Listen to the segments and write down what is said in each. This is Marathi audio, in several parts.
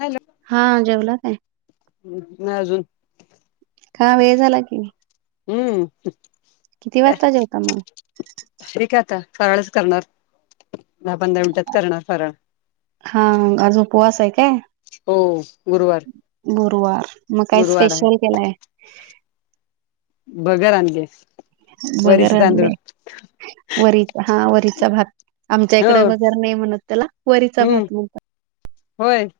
हॅलो हा जेवला काय नाही अजून... का वेळ झाला की? हम्म... किती काय वाजता जेवता मग.... ठीक आहे आता फराळाचं करणार दहा पंधरा मिनिटात करणार फराळ..... हा आज उपवास आहे काय? हो गुरुवार.... गुरुवार मग काय गुरुवार आहे स्पेशल केलाय? भगर आणलीय वगैर आणले वचा हा वरचा भात आमच्या हो इकडे वगर नाही म्हणत त्याला वरीचा हम्म भात म्हणतात... होय...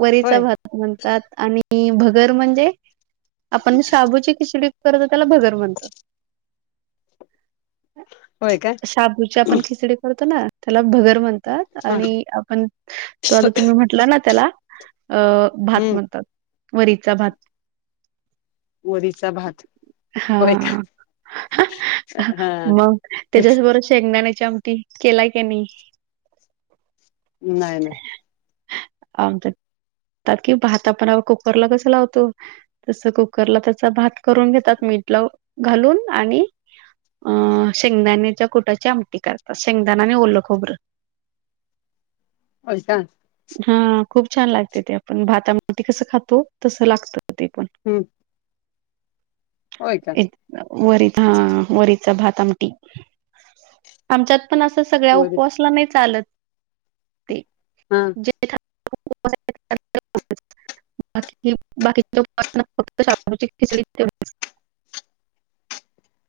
वरीचा होय भात म्हणतात आणि भगर म्हणजे आपण शाबूची खिचडी... करतो त्याला भगर म्हणत... होय काय शाबूची आपण खिचडी करतो ना त्याला भगर म्हणतात.... हा आणि आपण तो आता तुम्ही म्हटला ना त्याला अ.... भात हम्म म्हणतात वरीचा भात.... वरीचा भात होय हा का? हा मग त्याच्याबरोबर शेंगदाण्याची आमटी.... केला की नाही नाही नाही आ... ता कि भात आपण कुकरला कसं लावतो तस कुकरला त्याचा भात... करून घेतात मीठ लावून घालून आणि... अ शेंगदाण्याच्या कुटाची आमटी करतात शेंगदाने आणि ओलं खोबरं... [inaudible] फलटण.... हा खूप छान लागते ते पण भाताआमटी कसं खातो तसं लागत ते पण... हम्म... होय का.... एक वरीत हा वरीचा भात आमटी आमच्यात.... पण असं सगळ्या वरी उपवासला नाही चालत ते... हा.... जे ठ.... [unintelligible] बा बाकीचे लोक फक्त शाबूची खिचडी ब....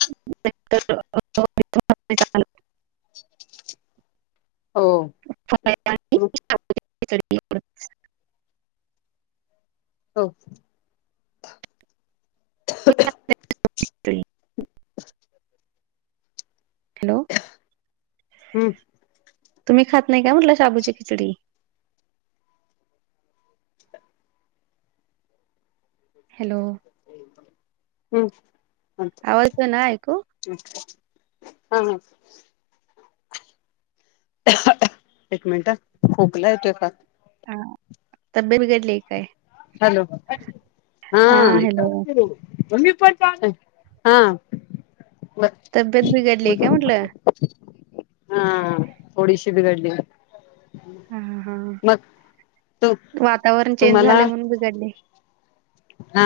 [unintelligible] हो.... ब हो.... [unintelligible] [unintelligible] हॅलो.... हम.... तुम्ही खात नाही का म्हटलं शाबूची खिचडी.... हॅलो हम्म.... आवाज येतोय ना ऐकू? हा हा.... एक मिनट खोकला येतोय का? हा तब्य बघडली काय हॅलो हाप हा ब तब्येत बिघडलीय काय म्हटलं? हा थोडीशी बिघडलिया.... हा हा तू वातावरण चेंज तुम्हाला झाले म्हणून बिघडले.... हा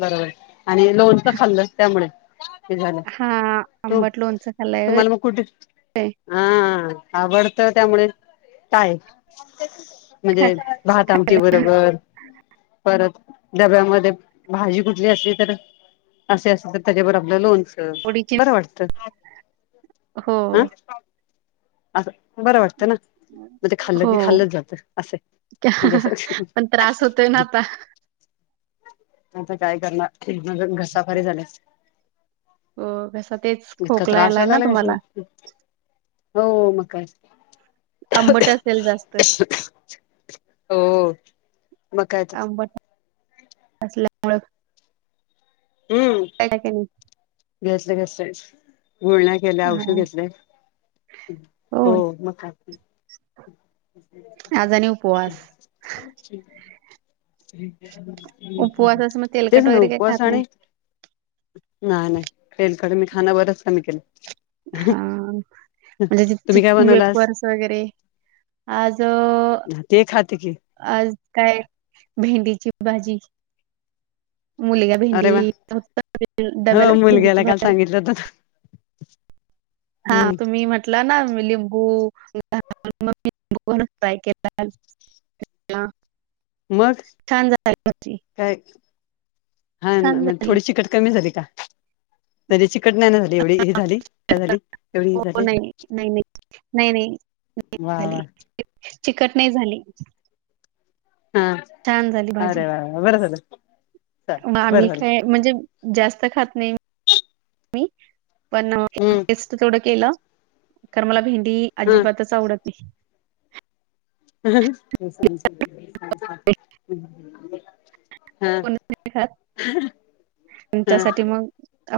बरोबर आणि लोणच खाल्लं त्यामुळे हे झालं.... हा तू आंबट लोणचं खाल्लंय तुम्हाला मग कुठे हा आवडतं त्यामुळे काय का? म्हणजे भहात आमची बरोबर परत डब्यामध्ये भाजी कुठली असे तर असे असेल तर त्याच्यावर आपलं लोनच ओची ब वाटतं हो हा असं बरं वाटतं ना म ते खाल्लं की हो. खाल्लच जातं असे पण त्रास होतोय ना आता आता काय करणार घसाफारी झाली हो कसा तेच खोकलायलाय ना तुम्हाला हच् हो मका आंबट असेल जास्त हो मग काय असल्यामुं कडाक घसले घस गुळण्या केल्या औषध हा घेतले हो म अजननीपवास च क आहे उपवासाच मग ते तेलकट वगैरे काही सणऊपवास खात नाही आणि नाही नाही खळेल कडे मी खाण बरंच कमी केलं हा म्हणजे तुम्ही काय बनवला आज वेपर वगैरे आज ते खाते की आज काय भेंडीची भाजी मुलगा अरे भेंडी वा हो डब्याला भेंडीची मुलग्याला भज [unintelligible] [unintelligible] हा तुम्ही म्हटलं ना लिंबू माय केला केला. मग छान झा काय हा म झाली थोडीशी कट कमी झाली का नदीची कटना नाही झाली एवढी हे झाली काय झाली एवढी ही हो झाली नाही नाही नाही नाही वा नाहीली वा चिकट नाही झाली हा छान झाली भाजी अरे वा वा बरं झालं चाल बरं आ्ही झालं काय म्हणजे जास्त खात नाही मी पण हम्म टेस्ट थोडं केलं कारण मला भेंडी अजिबातच आवडत नाही ह मी हम हा त्यासाठी मग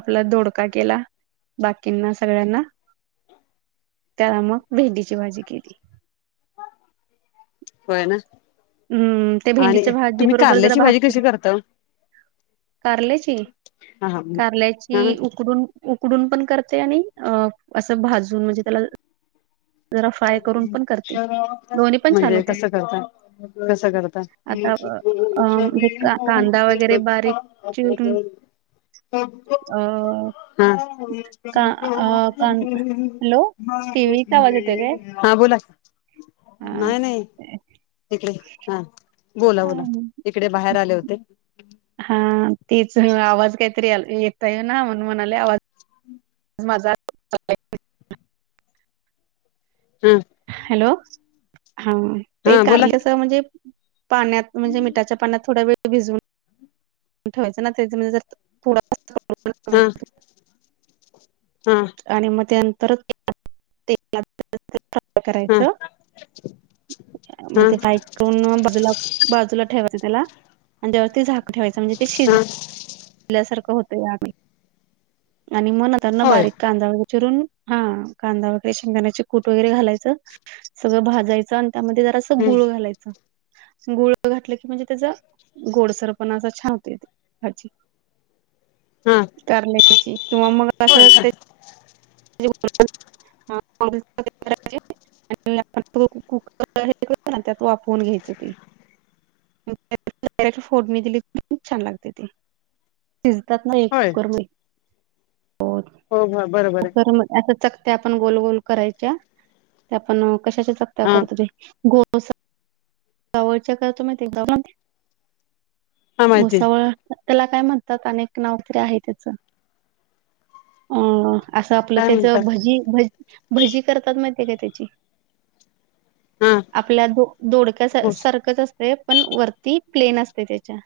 आपला धोडका केला बाकींना सगळ्यांना त्याला मग भेंडीची भाजी केली होय ना हम्म ते आणि भेंडीच्या भाजी तुम्ही बरोबर जरा कारल्याची भाजी भाकरी कशी करता ओ? कारल्याची, हा हा हा कारल्याची उकडून उकडून पण करते आणि असं भाजून म्हणजे त्याला जरा फ्राय करून पण करते दोन्ही पण छान म्हणजे होतात कसं करत कसं करत आता मुको अ श म्हणजे हो कांदा ते लग ह हा कान हॅलो? टीव्हीचा आवाज येतोय काय? [unintelligible] हा बोला, हां. नाही नाही तिकडे हा. बोला बोला इकडे बाहेर आले होते. हा तेच आवाज काहीतरी येतोय ना म्हणून म्हणाले आवाज माझा हम्म. हॅलो हा ते हा बोला की कारल्याच म्हणजे पाण्यात म्हणजे मिठाच्या पाण्यात थोडा वेळ भिजूऊन ठेवायचं ना [unintelligible] हा, हा. आणि मग त्यानंतर ते. हा करायच मग हा ते पाईप जूला बाजूला ठेवायच त्याला आणि त्या ते झाक ठेवायच म्हणजे ते शिज हा ल्यासारखं होतोय आम्ही आणि म नंतरनं होय बारीक कांदा व चिरून हा कांदा वगैरे शेंगण्याचे कूट वगैरे घालायचं. सगळं भाजायचं आणि त्यामध्ये जरासं हम्म गुळ घालायचं. गुळ घातलं की म्हणजे त्याज गोडसरपणा असं छान होत भाजी. हा. करल्याची किंवा मग होय असं ते का [unintelligible] [unintelligible] त्यात वाफवून घ्यायचं ते. [unintelligible] फोडनी दिली खूप छान लागते ते. शिजतात ना होय कुकर म होत. हो [unintelligible] ग असं चकत्या आपण गोल गोल करायच्या ते आपण कशाच्या चकत्या हा करतो ते [unintelligible] सावळच्या करतो [unintelligible] हा माहिती घुसावळा. त्याला काय म्हणतात अनेक नाव काय तरी आहे त्याच अ असं आपलं काय त्याच म्हणतात भजी भ भजी करतात माहिती काय त्याची. हा आपल्या दो दोडक्या घोस सारखंच असते पण वरती प्लेन असते त्याच्या.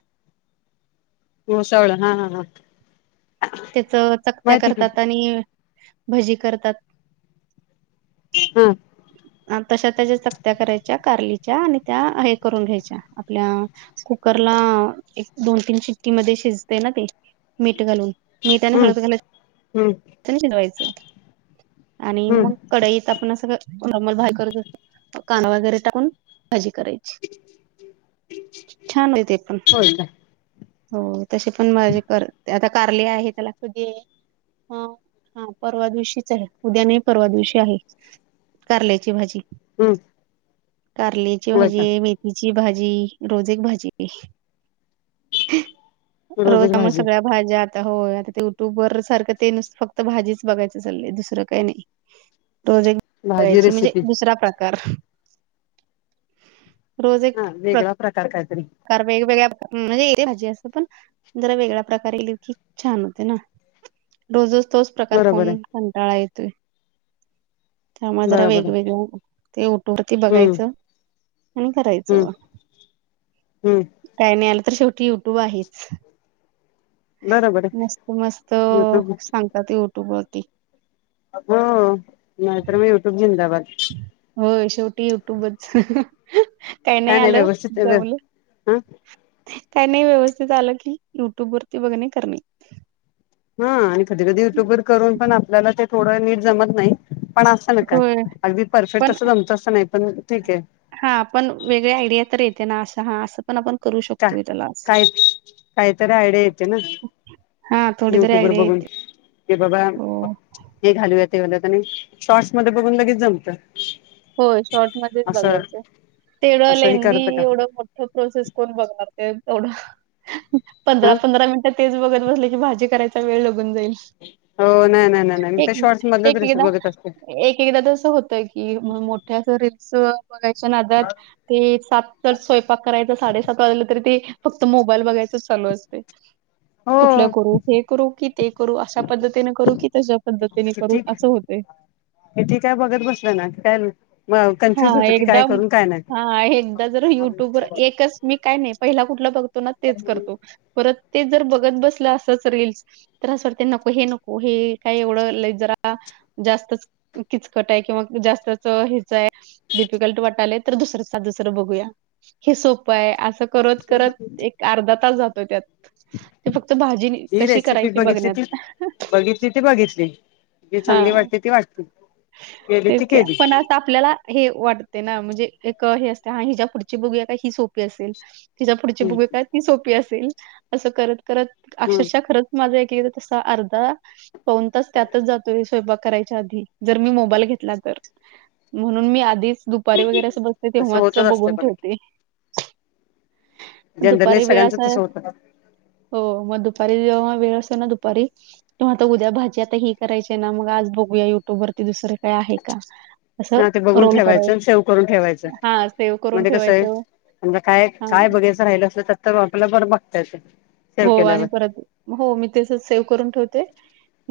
घोसावळ हा हा हां. त्याच चकत्या की करतात आणि भजी करतात. हा तशा त्याच्या सक्त्या करायच्या कारलीच्या आणि त्या हे करून घ्यायच्या आपल्या कुकरला एक दोन तीन चिट्टी मध्ये शिजते ना ते मीठ घालून. मीठ आणि हम्म हळद घा हम्म. लायचं अनुभव शिजवायचं आणि हम्म मग कडईत आपण अस नॉर्मल भा करत असो काना वगैरे टाकून भाजी कराय ची छान होय ते पण. होय का हो तशी पण भाजी कर आता कारले आहे त्याला कधी ह हा परवा दिवशीच आहे उद्या नाही परवा दिवशी आहे. कारल्याची भाजी. हम्म. कारल्याची होय का भाजी मे हिची भाजी रोज एक भाजी. रोज रोजक आम्हा भाजी सगळ्या भाज्या आता होय आता युट्यूबवर सारखं ते नुसत फक्त भाजीच बघायचं चाललंय, दुसरं काही नाही रोज एक ते भाजी करायची म्हणजे रेसिपी दुसरा प्रकार रोज एक हा वेगळा प्रकार कायतरी? प्रकार वेगवेगळ्या भा म्हणजे एक भाजी असते पण जरा वेगळ्या प्रकारे केलं की छान होत ना, रोज रो ज तोच प्रकार बरोबर खाऊन आहे कंटाळा येतोय. त्यामूळ जरा बरोबर आहे वेगवेगळ्या, ते युट्यूब वरती हम्म बघायचं. आणि हम्म करायचं, हम्म काय नाही आलं तर शेवटी युट्यूब आहेच. बरोबर मस्त मस्त आहे युट्यूब सांगतात युट्यूब वरती अग नाहीतर म युट्यूब जिंदाबाद होय शेवटी युट्यूबच काही नाही आलं, जमल हह. काय नाही व्यवस्थित आलं, कि युट्यूब वरती बघणे, करणे हा आणि कधी कधी युट्युब वर करून पण आपल्याला ते थोडं नीट जमत नाही. पण अस ना काय? होय अगदी परफेक्ट पण तसं जमत अस नाही पण ठीक ए हा आपण वेगळी आयडिया तर येते ना असं हा असं पण आपण करू शकतो. काय कायतरी आयडिया येते ना हा थोडी तरी युट्युवर आयडिया बघून येते की बाबा हो हे घालूया, ते घालुया आणि शॉर्टस मध्ये बघून लगेच जमत. होय शॉर्ट मध्येच असं बघायचं, ते एवढं असं हे लेंदी करत का एवढ मोठ प्रोसेस कोण बघणार? ते तेवढं हा पंधरा पंधरा मिनी तेच बघत बसले की, भाजी करायचा वेळ निघून जाईल. हो नाही नाही नाही नाही मी एक त्या शॉर्ट्स मधलंच एकदा रेसिपी बघत असते एक एकदा तस होतय. कि मोठ्या अस रील्स बघायच्या नादात, ते सात चा स्वयंपाक करायचा साडेसात वाजलं तरी ते फक्त मोबाईल बघायचच चालू असतय. कुठलं हो करू? हे करू की ते करू, अशा पद्धतीने करू की तशा पद्धतीने करू असं होतय येतय काय बघत बसलं ना काय? हा कॅन्फुज होत, की एकदा काय करू आणि काय? नाही हा एकदा जर युट्यूबवर एकच मी काय नाही, पहिला कुठला बघतो ना तेच करतो. परत ते जर बघत बसलं असंच रिल्स तर आस वाटतय, नको हे नको हे काही एवढं लई जरा जास्तच किचकट आहे किंवा जास्तच हे च हाय डिफिकल्ट वाटालय, तर दुसरंच साध सरळ बघूया हे सोपं हाय असं करत करत एक अर्धा तास जातो, त्यात ते फक्त भाजी जी कशी रेसिपी करायची बघितली ती बघण्यात बघितली [unintelligible] ती बघितली जी चांगली वाटते ती वाटते. केली ती तेच की केली पण आस आपल्याला हे वाटतय, ना म्हणजे एक हे असतय हा हिच्या पुढची बघूया का? ही सोपी असेल तिच्या पुढची हम्म बघुया काय? ती सोपी असेल, असं करत करत हम्म अक्षरशः खरच माझा एकेककदा तसा अर्धा पाऊण तास त्यातच जातोय, स्वयंपाक करायच्या आधी जर मी मोबाईल घेतला, तर म्हणून मी आधीच दुपारी वगैरे असं बसते तसं तेव्हाच होतच असतं बघून बघा ठेवते. जनरली दुपारी वेळ सगळ्यांचं असा तसं होतं हो मग दुपारी जेव्हा वेळ असतो ना दुपारी तर आता उद्या भाजी आता ही करायची ना, मग आज बघूया युट्यूबवरती दुसरी का आहे का? असं हा ते बघून रोल करत ठेवायचं आणि सेव्ह करून ठेवायचं हा सेव करून म्हणजे कसं आहे ठेवायचं. समजा काय काय हां. बघायचं राहिल असल, तर आपल युटुबवर बघता येतय. हो आणि परत हो मी तस सेव्ह करून ठेवते.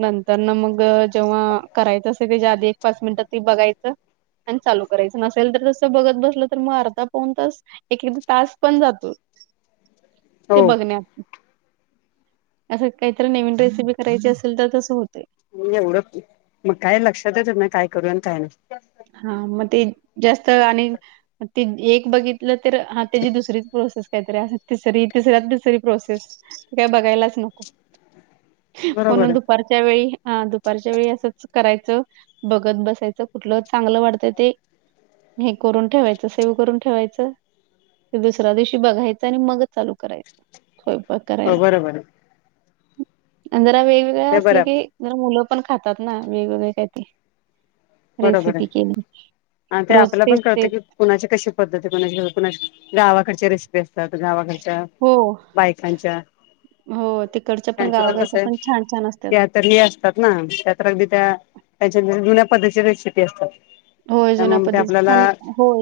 नंतर न मग अ जेव्हा करायचं असतय, त्याच्या आधी एक पाच मिनिट ते बघायचं आणि चालू करायचं नसेल तर जसं बघत बसलं तर मग अर्धा पाोन तास एक एकदा तास पण जातो ते हो बघण्यात असं काहीतरी नवीन रेसिपी करायची असेल तर तसं होत एवढं मग काय लक्षात येत म काय करू आणि काय नाही हा मग ते जास्त आणि ते एक बघित तर हा त्याची दुसरीच प्रोसेस काहीतरी असे तिसरी तिसऱ्यात दुसरी प्रोसेस काय बघायलाच नको बरोबर म्हनोंद आहे पर्चय वळीळी हा दुपारच्या वेळी असंच करायचं बघत बसायचं कुठलं चांगलं वाटतंय ते हे करून ठेवायचं सेव करून ठेवायचं ते दुसऱ्या दिवशी बघायचं आणि मगच चालू करायचं स्ोयप हो करायला बरोबर आहे जरा वेगवेगळं हे बरं असलं की आपलं जर मुलं पण खातात ना वेगवेगळे काही ते बरोबर आहे रेसिपी आणि ते रोज आपल्याला पण तेच ते कळतं की कुणाची कशी पद्धती कुणाची कुणा गावाकडच्या रेसिपी असतात गावाकडच्या हो बायकांच्या हो तिकडच्या पण त्यांचं तर गावाकडच्या कसं पण आहे छान छान असतात त्या असतात ना त्या तर अगदी त्या त्यांच्या जुन्या पद्धतीची रेसिपी असतात होय जुन्या त्यामुळे मग ते पद्धती छान आपल्याला होय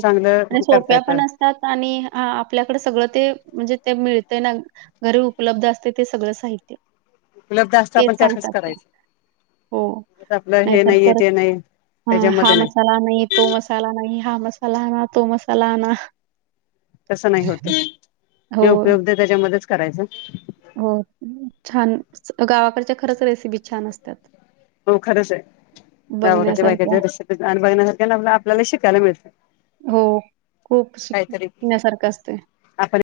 आणि चांगलं करता सोप्या येतं पण असत आणि आपल्याकडे सगळं ते म्हणजे ते मिळत ना घरी उपलब्ध असते ते सगळं साहित्य उपलब्ध असत तेच आपण त्यातच सांगतात त्या. करायच हो. आपलं हे नाहीतर नाही आहे परत ते नाही हां, हा त्याच्यामध्ये नाही मसाला नाही तो मसाला नाही हा मसाला आण तो मसाला आण तसं नाही होत हो, जे उपयोग त्याच्यामध्येच करायचं हो छान गावाकडच्या खरंच रेसिपी छान असतात हो खरंच आहे गावाच्या बाय बघण्यासारख्या. आणि बघण्यासारख्या आपल्याला शिकायला मिळतं हो खूप काहीतरी शिकण्यासारखं असते आपण